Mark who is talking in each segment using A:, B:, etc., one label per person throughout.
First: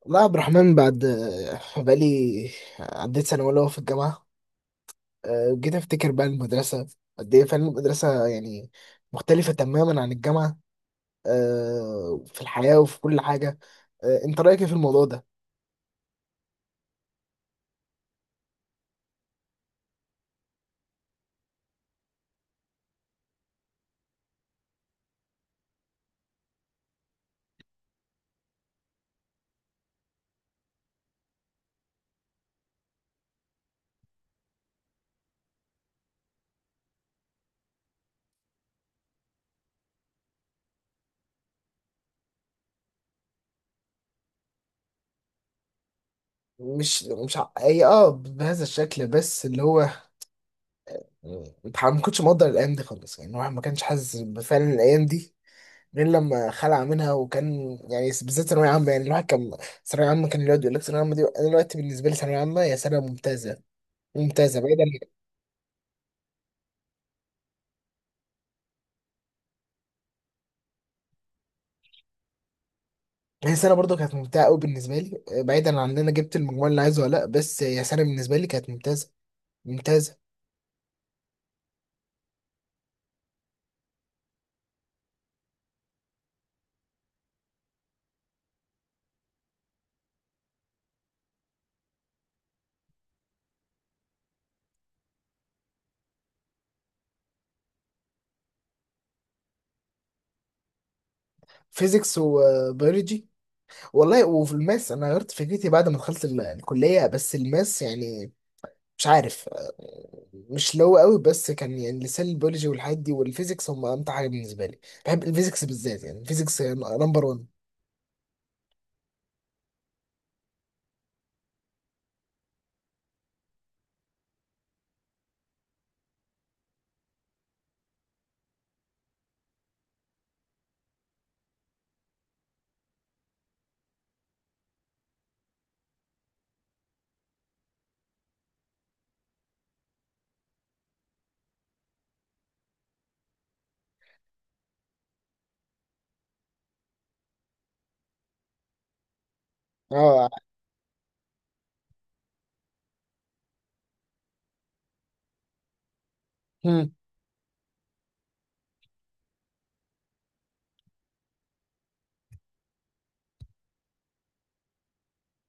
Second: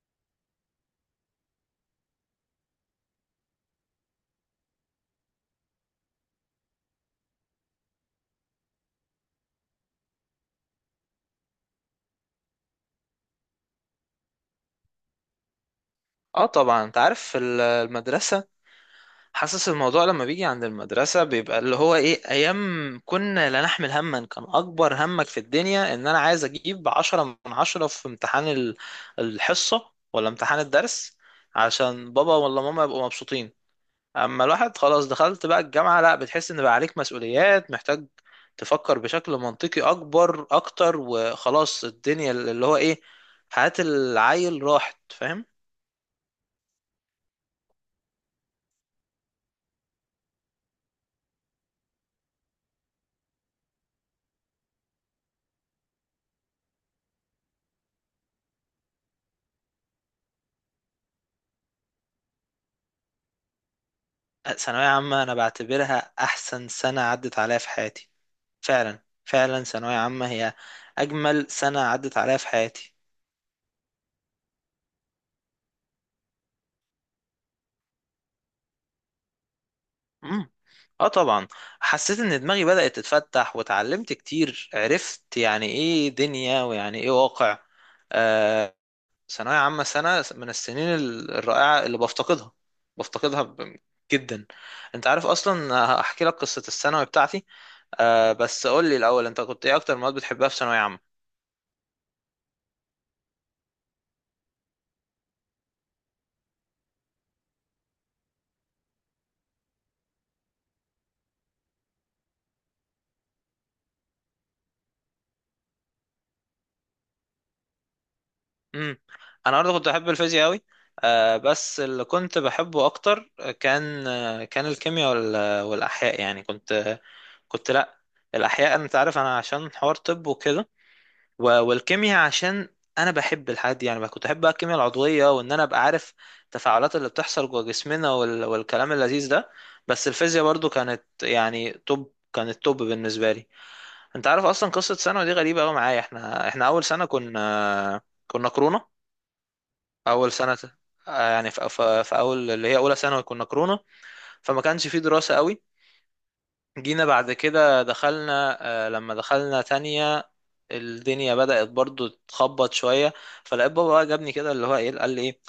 A: والله يا عبد الرحمن بعد بقالي عديت سنة أولى في الجامعة. جيت أفتكر بقى المدرسة قد إيه فعلا. المدرسة يعني مختلفة تماما عن الجامعة في الحياة وفي كل حاجة. أنت رأيك إيه في الموضوع ده؟
B: اه طبعا، انت عارف في المدرسة، حاسس الموضوع لما بيجي عند المدرسة بيبقى اللي هو ايه. ايام كنا لا نحمل هما، كان اكبر همك في الدنيا ان انا عايز اجيب 10 من 10 في امتحان الحصة ولا امتحان الدرس، عشان بابا ولا ماما يبقوا مبسوطين. اما الواحد خلاص دخلت بقى الجامعة، لا، بتحس ان بقى عليك مسؤوليات، محتاج تفكر بشكل منطقي اكبر اكتر، وخلاص الدنيا اللي هو ايه، حياة العيل راحت، فاهم.
A: مش مش ع- أي أه بهذا الشكل بس اللي هو أنت ما كنتش مقدر الأيام دي خالص، يعني الواحد ما كانش حاسس بفعلا الأيام دي غير لما خلع منها، وكان يعني بالذات ثانوية عامة. يعني الواحد كان ثانوية عامة كان يقعد يقول لك ثانوية عامة دي. أنا دلوقتي بالنسبة لي ثانوية عامة هي سنة ممتازة، بعيدا.
B: ثانوية عامة أنا بعتبرها أحسن سنة عدت عليا في حياتي. فعلا فعلا، ثانوية عامة هي أجمل سنة عدت عليا في حياتي.
A: هي سنه برضو كانت ممتعه قوي بالنسبه لي، بعيدا عن ان انا جبت المجموع اللي عايزه ولا لا. بس هي سنه بالنسبه لي كانت ممتازه، ممتازه
B: مم. اه طبعا، حسيت ان دماغي بدأت تتفتح وتعلمت كتير، عرفت يعني ايه دنيا ويعني ايه واقع. آه، ثانوية عامة سنة من السنين الرائعة اللي بفتقدها بفتقدها جدا. انت عارف اصلا، هحكي لك قصة الثانوي بتاعتي. بس قول لي الاول، انت كنت ايه اكتر مواد بتحبها في ثانوية عامة؟
A: فيزيكس وبيولوجي. والله وفي الماس انا غيرت فكرتي بعد ما دخلت الكليه، بس الماس يعني مش عارف، مش اللي هو قوي، بس كان يعني لسان البيولوجي والحاجات دي والفيزيكس هم امتع حاجه بالنسبه لي. بحب الفيزيكس بالذات، يعني الفيزيكس نمبر 1.
B: امم انا برضه كنت بحب الفيزياء قوي. بس اللي كنت بحبه اكتر كان، كان الكيمياء والاحياء. يعني كنت لا، الاحياء، انت عارف انا عشان حوار طب وكده، والكيمياء عشان انا بحب الحاجات دي. يعني بقى كنت احب بقى الكيمياء العضويه، وان انا ابقى عارف التفاعلات اللي بتحصل جوه جسمنا، والكلام اللذيذ ده. بس الفيزياء برضه كانت يعني توب، كانت توب بالنسبه لي. انت عارف اصلا قصه ثانوي دي غريبه قوي معايا. احنا اول سنه كنا كورونا.
A: اه.
B: اول سنه، يعني في اول، اللي هي اولى ثانوي، كنا كورونا. فما كانش في دراسه قوي.
A: مم.
B: جينا بعد كده، دخلنا آه، لما دخلنا تانية الدنيا بدأت برضو تخبط شوية. فلقيت بابا بقى جابني كده، اللي هو ايه، قال لي ايه،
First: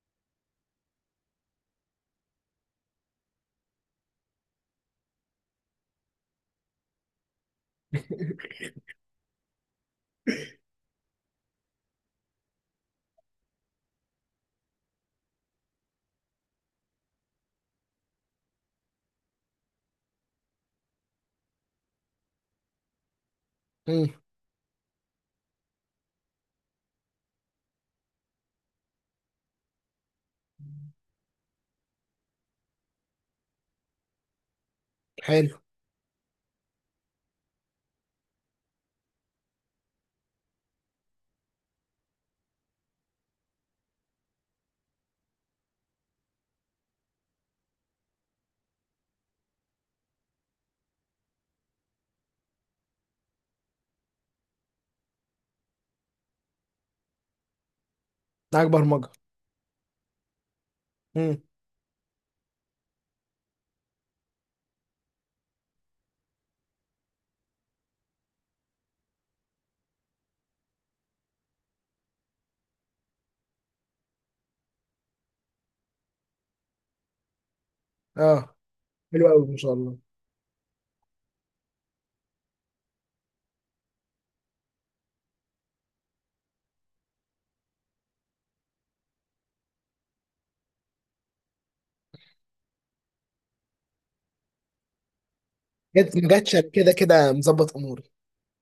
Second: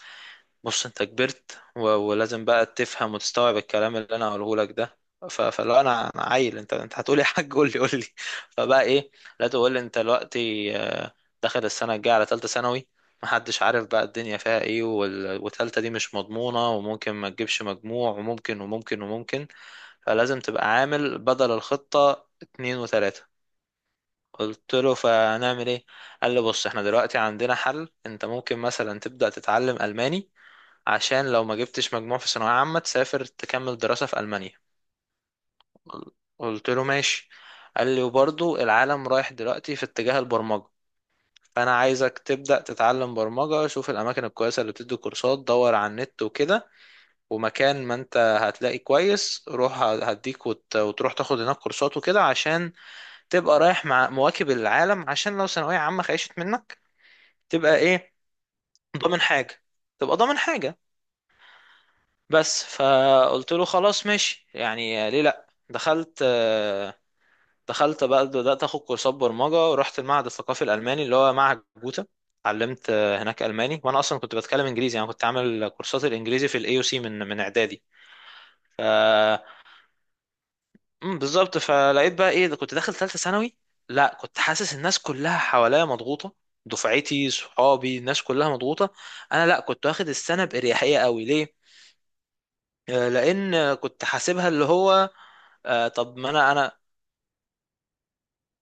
B: بص انت كبرت ولازم بقى تفهم وتستوعب الكلام اللي انا هقوله لك ده. فلو انا عيل، انت هتقولي يا حاج قول لي قول لي. فبقى ايه، لا، تقول لي انت دلوقتي، داخل السنه الجايه على ثالثه ثانوي، محدش عارف بقى الدنيا فيها ايه، وتالتة دي مش مضمونه، وممكن ما تجيبش مجموع، وممكن وممكن وممكن، فلازم تبقى عامل بدل الخطه 2 و3.
A: مم.
B: قلت له فنعمل ايه؟ قال لي بص، احنا دلوقتي عندنا حل، انت ممكن مثلا تبدأ تتعلم ألماني عشان لو ما جبتش مجموع في ثانوية عامة، تسافر تكمل دراسة في ألمانيا.
A: حلو.
B: قلت له ماشي. قال لي وبرضو العالم رايح دلوقتي في اتجاه البرمجة، فأنا عايزك تبدأ تتعلم برمجة. شوف الأماكن الكويسة اللي بتدي كورسات، دور على النت وكده، ومكان ما أنت هتلاقي كويس روح هديك وتروح تاخد هناك كورسات وكده، عشان تبقى رايح مع مواكب العالم. عشان لو ثانوية عامة خيشت منك، تبقى إيه،
A: معاك برمجه.
B: ضامن حاجة. تبقى ضامن حاجة.
A: مم.
B: بس فقلت له خلاص ماشي، يعني ليه لا. دخلت بقى، بدأت اخد كورسات برمجة، ورحت المعهد الثقافي الألماني اللي هو معهد جوتا. اتعلمت هناك ألماني، وانا اصلا كنت بتكلم انجليزي، يعني كنت عامل كورسات الانجليزي في الاي او سي من اعدادي.
A: اه.
B: ف
A: حلو قوي ما شاء الله.
B: بالظبط. فلقيت بقى ايه ده، كنت داخل ثالثة ثانوي. لا كنت حاسس الناس كلها حواليا مضغوطة، دفعتي صحابي الناس كلها مضغوطة، انا لا كنت واخد السنة بإريحية قوي. ليه؟ لان كنت حاسبها اللي هو،
A: جت
B: طب
A: ما
B: ما انا
A: جاتش، أنا
B: انا
A: كده كده مظبط اموري.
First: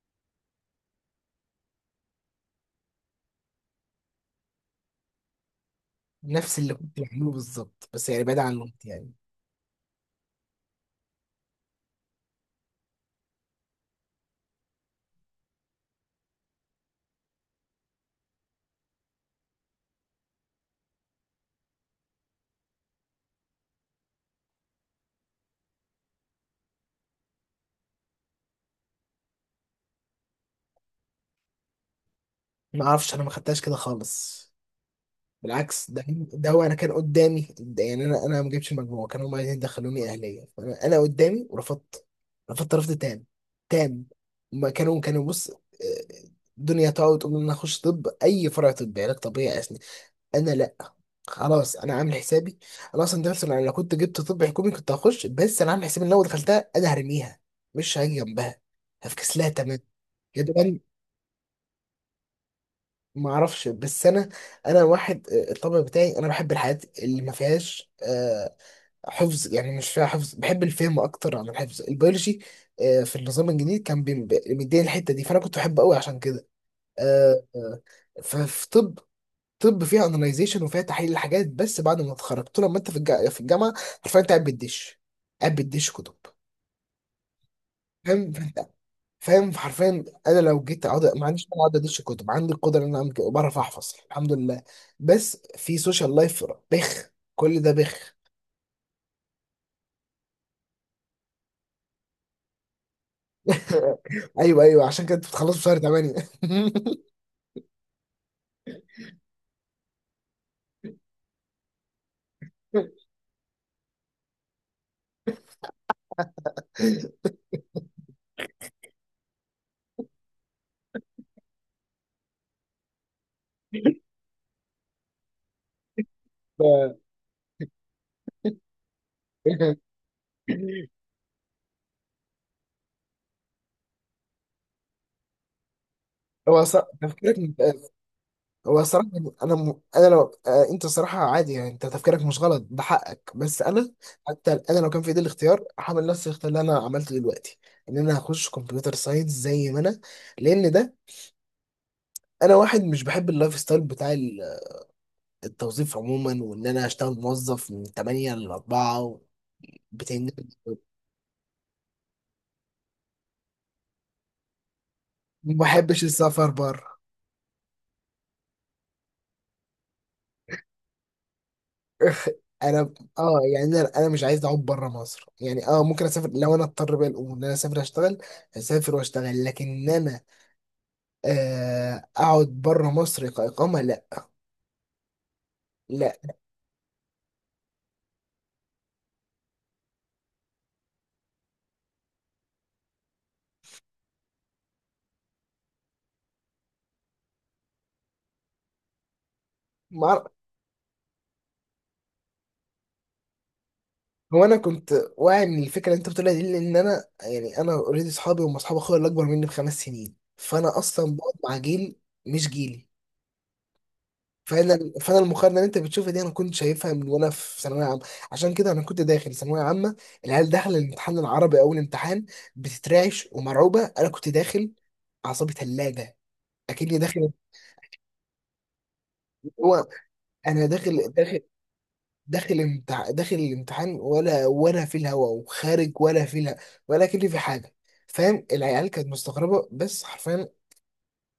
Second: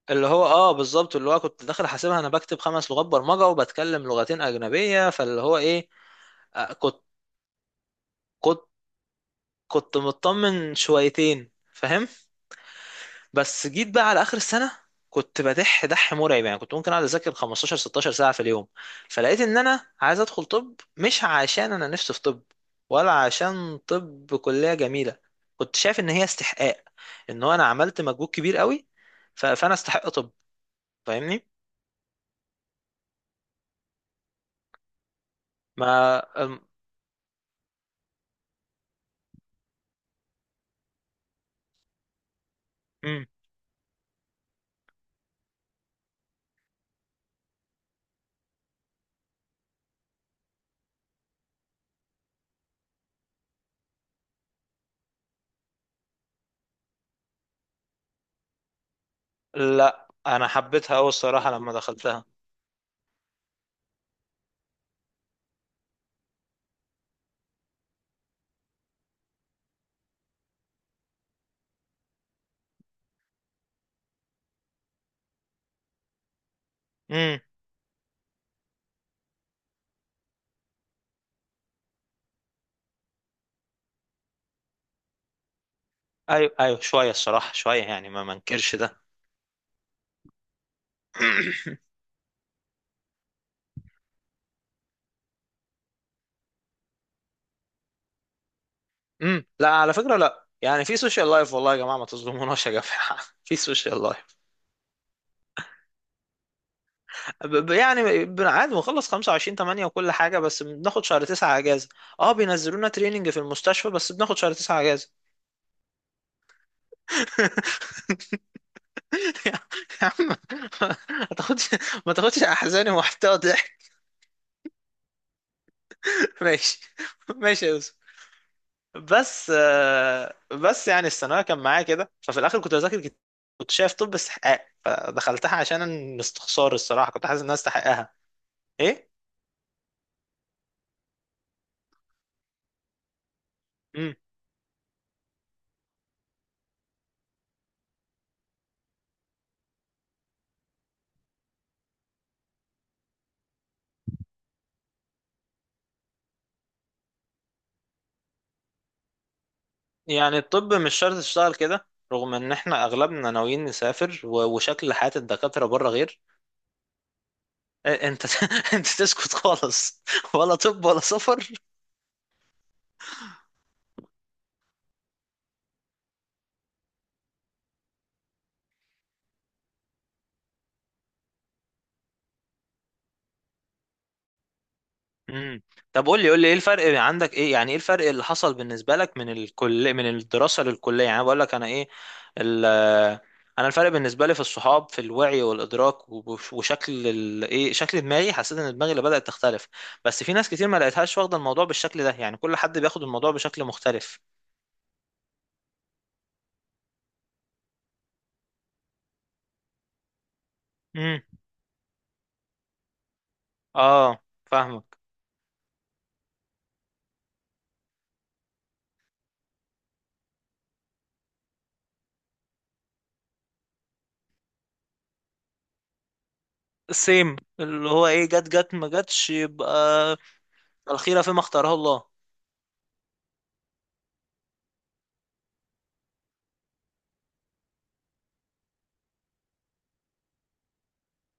B: اللي هو بالظبط، اللي هو كنت داخل حاسبها، انا بكتب 5 لغات برمجه وبتكلم لغتين اجنبيه، فاللي هو ايه،
A: نفس
B: آه
A: اللي
B: كنت
A: كنت بعمله بالظبط، بس يعني بعيد عن
B: كنت
A: الوقت يعني.
B: كنت مطمن شويتين، فاهم. بس جيت بقى على اخر السنه، كنت بدح دح مرعب، يعني كنت ممكن اقعد اذاكر 15 16 ساعه في اليوم. فلقيت ان انا عايز ادخل طب، مش عشان انا نفسي في طب، ولا عشان طب كليه جميله. كنت شايف ان هي استحقاق، ان هو انا عملت مجهود كبير قوي، فانا استحق طب، فاهمني.
A: ما اعرفش، انا ما خدتهاش كده خالص، بالعكس ده.
B: ما
A: ده
B: أم...
A: هو انا كان قدامي ده، يعني انا ما جبتش المجموع، كانوا هم عايزين يدخلوني اهليه، فانا قدامي ورفضت، رفضت رفض تام،
B: أم.
A: تام. ما كانوا كانوا بص، الدنيا تقعد تقول ان انا اخش طب، اي فرع طبي، علاج طبيعي. انا لا، خلاص انا عامل حسابي. انا اصلا، ده مثلا انا لو كنت جبت طب حكومي كنت هخش، بس انا عامل حسابي ان لو دخلتها انا هرميها، مش هاجي جنبها، هفكس لها تمام.
B: لا
A: يا
B: انا
A: دوبان
B: حبيتها قوي الصراحه لما دخلتها.
A: ما اعرفش، بس انا انا واحد، الطبع بتاعي انا بحب الحاجات اللي ما فيهاش، حفظ، يعني مش فيها حفظ، بحب الفهم اكتر عن الحفظ. البيولوجي، في النظام الجديد كان مديني الحته دي، فانا كنت بحبه قوي عشان كده.
B: امم
A: آه، آه، ففي طب، طب فيها اناليزيشن وفيها تحليل الحاجات. بس بعد ما اتخرجت، طول ما انت في الجامعه، حرفيا انت قاعد بتدش، قاعد بتدش كتب.
B: ايوه، ايوه، شويه الصراحه، شويه يعني، ما
A: فاهم؟
B: منكرش ده.
A: فاهم، حرفيا انا لو جيت اقعد، ما عنديش، انا اقعد ادش كتب، عندي القدره ان انا أعمل كده وبعرف احفظ الحمد لله. بس في سوشيال لايف، بخ، كل ده بخ.
B: لا على فكره، لا يعني في سوشيال لايف، والله يا جماعه ما تظلموناش يا جماعه في سوشيال لايف.
A: ايوه ايوه، عشان كده انت بتخلص في شهر 8.
B: يعني عادي بنخلص 25/8 وكل حاجه، بس بناخد شهر 9 اجازه. اه بينزلونا تريننج في المستشفى، بس بناخد شهر 9 اجازه. يا عم، ما تاخدش، ما تاخدش احزاني ومحتوى ضحك. ماشي، ماشي يا يوسف. بس بس يعني الثانويه كان معايا كده. ففي الاخر كنت بذاكر، كنت شايف طب استحقاق، فدخلتها عشان
A: هو
B: استخسار،
A: صح
B: الصراحه كنت حاسس ان
A: تفكيرك.
B: انا استحقها.
A: هو الصراحة
B: ايه.
A: يعني أنا م... أنا لو آه. أنت الصراحة عادي يعني، أنت تفكيرك مش غلط، ده حقك. بس أنا
B: مم.
A: حتى أنا لو كان في إيدي الاختيار هعمل نفس الاختيار اللي أنا عملته دلوقتي، إن أنا هخش كمبيوتر ساينس زي ما أنا. لأن ده، أنا واحد مش بحب اللايف ستايل بتاع التوظيف عموما، وإن أنا أشتغل موظف من 8 ل 4، بتنجز.
B: يعني الطب مش شرط تشتغل كده، رغم ان احنا اغلبنا ناويين نسافر، وشكل حياة
A: ما
B: الدكاترة بره
A: بحبش
B: غير.
A: السفر بره.
B: إيه، انت انت تسكت خالص، ولا طب ولا سفر.
A: انا اه، يعني انا مش عايز اعود بره مصر يعني. اه ممكن اسافر لو انا اضطر، بقى الامور ان انا اسافر اشتغل، اسافر واشتغل، لكن انا اقعد بره مصر كاقامه، لا.
B: مم. طب
A: لا.
B: قول لي، قول لي ايه الفرق عندك، ايه يعني ايه الفرق اللي حصل بالنسبة لك من الكل، من الدراسة للكلية، يعني بقول لك انا ايه ال... انا الفرق بالنسبة لي في الصحاب، في الوعي والادراك، وشكل ايه، شكل دماغي، حسيت ان دماغي اللي بدأت تختلف.
A: ما
B: بس
A: أعرف-
B: في ناس كتير ما لقيتهاش واخدة الموضوع بالشكل ده، يعني كل حد بياخد الموضوع بشكل مختلف.
A: هو انا كنت واعي من الفكره اللي انت بتقولها دي، لان انا يعني انا اوريدي اصحابي هم اصحاب اخويا اللي اكبر مني بـ5 سنين، فانا اصلا
B: امم
A: بقعد مع جيل مش جيلي.
B: اه،
A: فانا
B: فاهمك.
A: فانا المقارنه اللي انت بتشوفها دي انا كنت شايفها من وانا في ثانويه عامه. عشان كده انا كنت داخل ثانويه عامه، العيال داخله الامتحان العربي اول امتحان بتترعش ومرعوبه، انا كنت داخل، اعصابي ثلاجه، اكني داخل،
B: السيم اللي هو ايه، جت جت ما جتش، يبقى
A: هو انا داخل،
B: الخيرة فيما
A: داخل
B: اختاره الله.
A: داخل داخل الامتحان ولا ولا في الهوا، وخارج ولا في الهوا، ولا كل في حاجه. فاهم؟ العيال كانت مستغربه، بس حرفيا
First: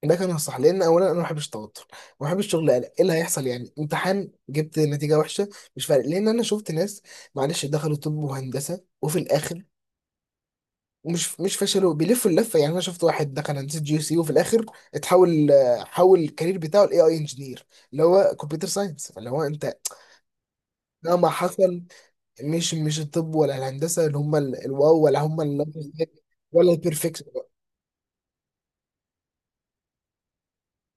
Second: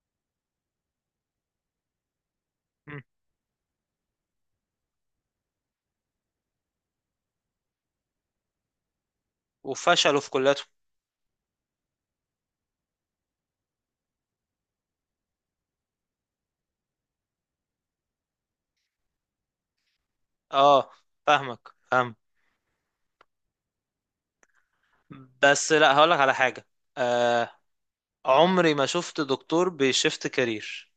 A: ده كان الصح، لان اولا انا ما بحبش التوتر، ما بحبش شغل قلق ايه
B: مم.
A: اللي هيحصل. يعني امتحان جبت نتيجه وحشه، مش فارق، لان انا شفت ناس معلش دخلوا طب وهندسه وفي الاخر،
B: وفشلوا في كليته.
A: مش فشلوا، بيلفوا اللفه. يعني انا شفت واحد دخل هندسه جي سي، وفي الاخر اتحول، حول الكارير بتاعه لاي اي انجينير، اللي هو كمبيوتر ساينس اللي هو انت.
B: اه
A: مهما
B: فاهمك،
A: حصل،
B: فاهم.
A: مش الطب ولا الهندسه اللي هم الواو، ولا هم
B: بس لا هقولك على حاجة،
A: ولا البرفكت.
B: آه عمري ما شفت دكتور بيشفت كارير.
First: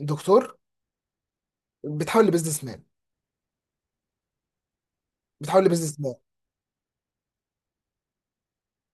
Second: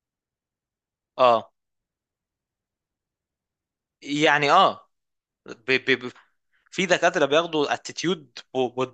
A: دكتور
B: اه
A: بتحول لبزنس مان،
B: يعني، اه
A: بتحول
B: بي بي
A: لبزنس
B: بي
A: مان.
B: في دكاترة بياخدوا اتيتيود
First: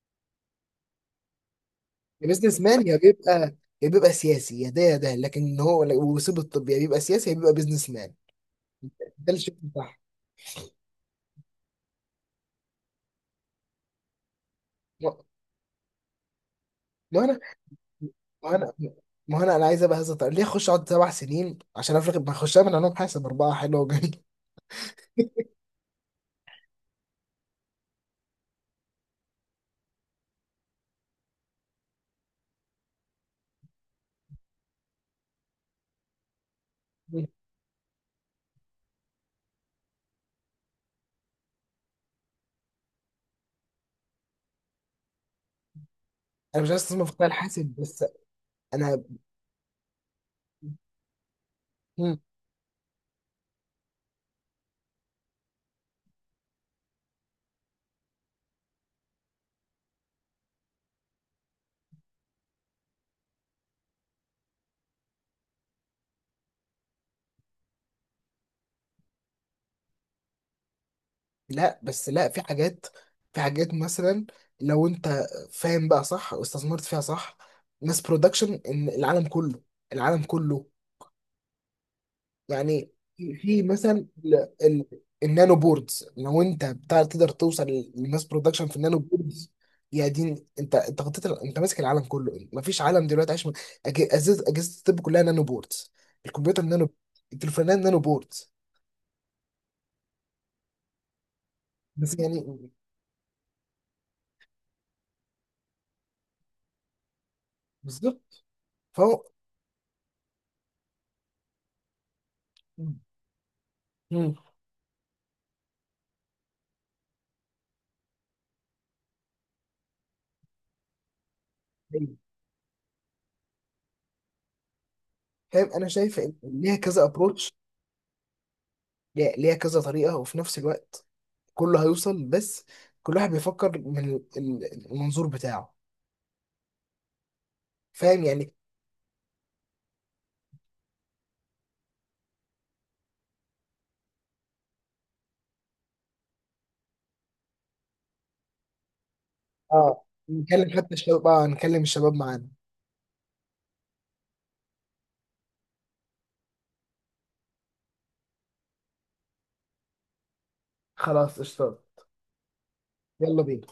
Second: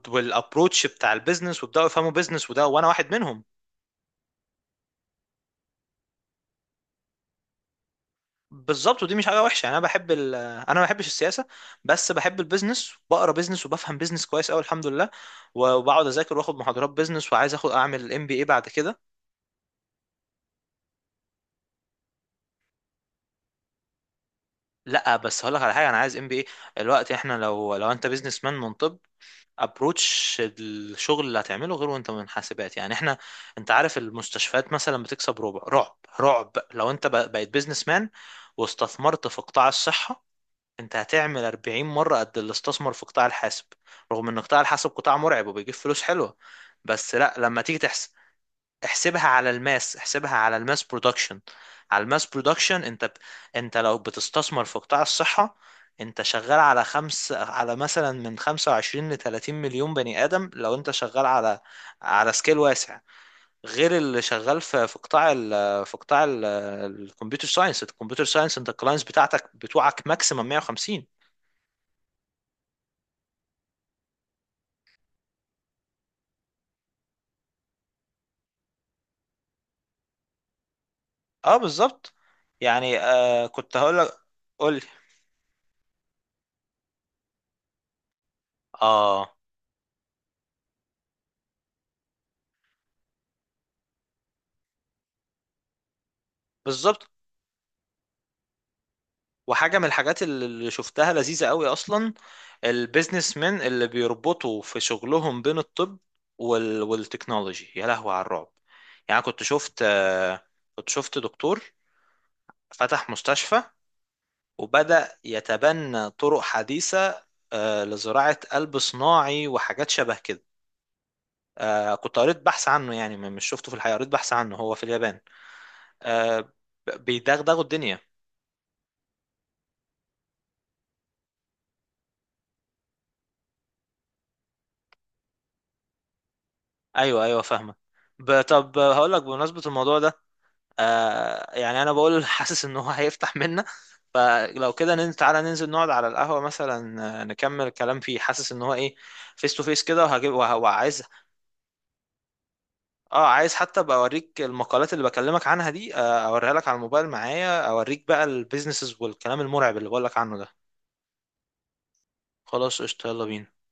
B: والابروتش بتاع البيزنس، ويبداوا يفهموا بيزنس
A: البزنس
B: وده،
A: مان
B: وانا
A: يا
B: واحد منهم.
A: بيبقى، يا بيبقى سياسي، يا ده يا ده، لكن هو ويسيب الطب، يا بيبقى سياسي يا بيبقى بزنس مان،
B: بالظبط، ودي مش
A: ده
B: حاجه
A: الشكل
B: وحشه. يعني انا
A: بتاعها.
B: بحب انا ما بحبش السياسه، بس بحب البيزنس وبقرا بيزنس وبفهم بيزنس كويس قوي الحمد
A: ما
B: لله. وبقعد اذاكر واخد محاضرات
A: ما
B: بيزنس،
A: انا
B: وعايز اخد اعمل ام بي اي
A: ما
B: بعد
A: انا
B: كده.
A: ما انا انا عايز ابقى هذا. طيب ليه اخش اقعد 7 سنين عشان افرق، ما اخش اعمل علوم حاسب 4 حلوه وجميل.
B: لا بس هقول لك على حاجه، انا عايز ام بي اي الوقت. احنا لو انت بيزنس مان من طب، ابروتش الشغل اللي هتعمله غير وانت من حاسبات. يعني احنا، انت عارف المستشفيات مثلا بتكسب ربع رعب، رعب لو انت بقيت بيزنس مان واستثمرت في قطاع الصحه، انت هتعمل 40 مرة قد اللي استثمر في قطاع الحاسب، رغم ان قطاع الحاسب قطاع مرعب وبيجيب فلوس حلوة.
A: انا مش عايز استثمر في
B: بس
A: قطاع
B: لا، لما
A: الحاسب
B: تيجي
A: بس.
B: تحسب،
A: انا،
B: احسبها على الماس، احسبها على الماس برودكشن، على الماس برودكشن. انت انت لو بتستثمر في قطاع الصحة، انت شغال على خمس على مثلا من 25 ل 30 مليون بني آدم، لو انت شغال على على سكيل واسع، غير اللي شغال في في قطاع في قطاع الكمبيوتر ساينس، الكمبيوتر ساينس انت الكلاينتس بتاعتك بتوعك ماكسيمم 150.
A: لا بس لا في حاجات، في حاجات مثلا، لو انت فاهم بقى صح واستثمرت فيها صح، ماس برودكشن، ان العالم كله، العالم كله
B: اه بالظبط،
A: يعني.
B: يعني
A: في
B: كنت هقول
A: مثلا
B: لك. قول لي.
A: النانو بوردز، لو انت بتاع تقدر توصل للماس برودكشن في النانو
B: اه
A: بوردز، يا دين، انت انت غطيت انت ماسك العالم كله. مفيش عالم دلوقتي عايش من- اجهزه، اجهزه الطب كلها نانو بوردز، الكمبيوتر نانو،
B: بالظبط.
A: التليفونات نانو بوردز.
B: وحاجه من الحاجات اللي شفتها لذيذه قوي اصلا،
A: بس يعني
B: البيزنس مان اللي بيربطوا في شغلهم بين الطب والتكنولوجي، يا لهوي على
A: بالظبط،
B: الرعب. يعني
A: فهو.
B: كنت شفت آه، كنت شفت دكتور فتح مستشفى
A: مم.
B: وبدأ يتبنى طرق حديثه، لزراعه قلب صناعي وحاجات شبه كده. كنت قريت بحث عنه، يعني مش شفته في الحقيقه، قريت بحث عنه، هو في اليابان.
A: فاهم، انا شايف ان
B: آه
A: ليها كذا ابروتش،
B: بيدغدغوا الدنيا.
A: ليها كذا طريقه، وفي نفس الوقت كله هيوصل، بس كل واحد بيفكر من المنظور بتاعه.
B: ايوه، ايوه، فاهمه.
A: فاهم يعني.
B: طب هقول لك، بمناسبه الموضوع ده، يعني انا بقول حاسس ان هو هيفتح منا. فلو كده ننزل، تعالى ننزل نقعد على القهوه مثلا، نكمل الكلام فيه، حاسس ان هو ايه، فيس تو فيس
A: اه
B: كده، وهجيب
A: نكلم حتى
B: وعايز
A: الشباب، اه نكلم الشباب معانا.
B: اه، عايز حتى ابقى اوريك المقالات اللي بكلمك عنها دي، اوريها لك على الموبايل معايا، اوريك بقى البيزنسز والكلام المرعب اللي بقول لك عنه ده.
A: خلاص اشتغل،
B: خلاص قشطه، يلا
A: يلا
B: بينا.
A: بينا.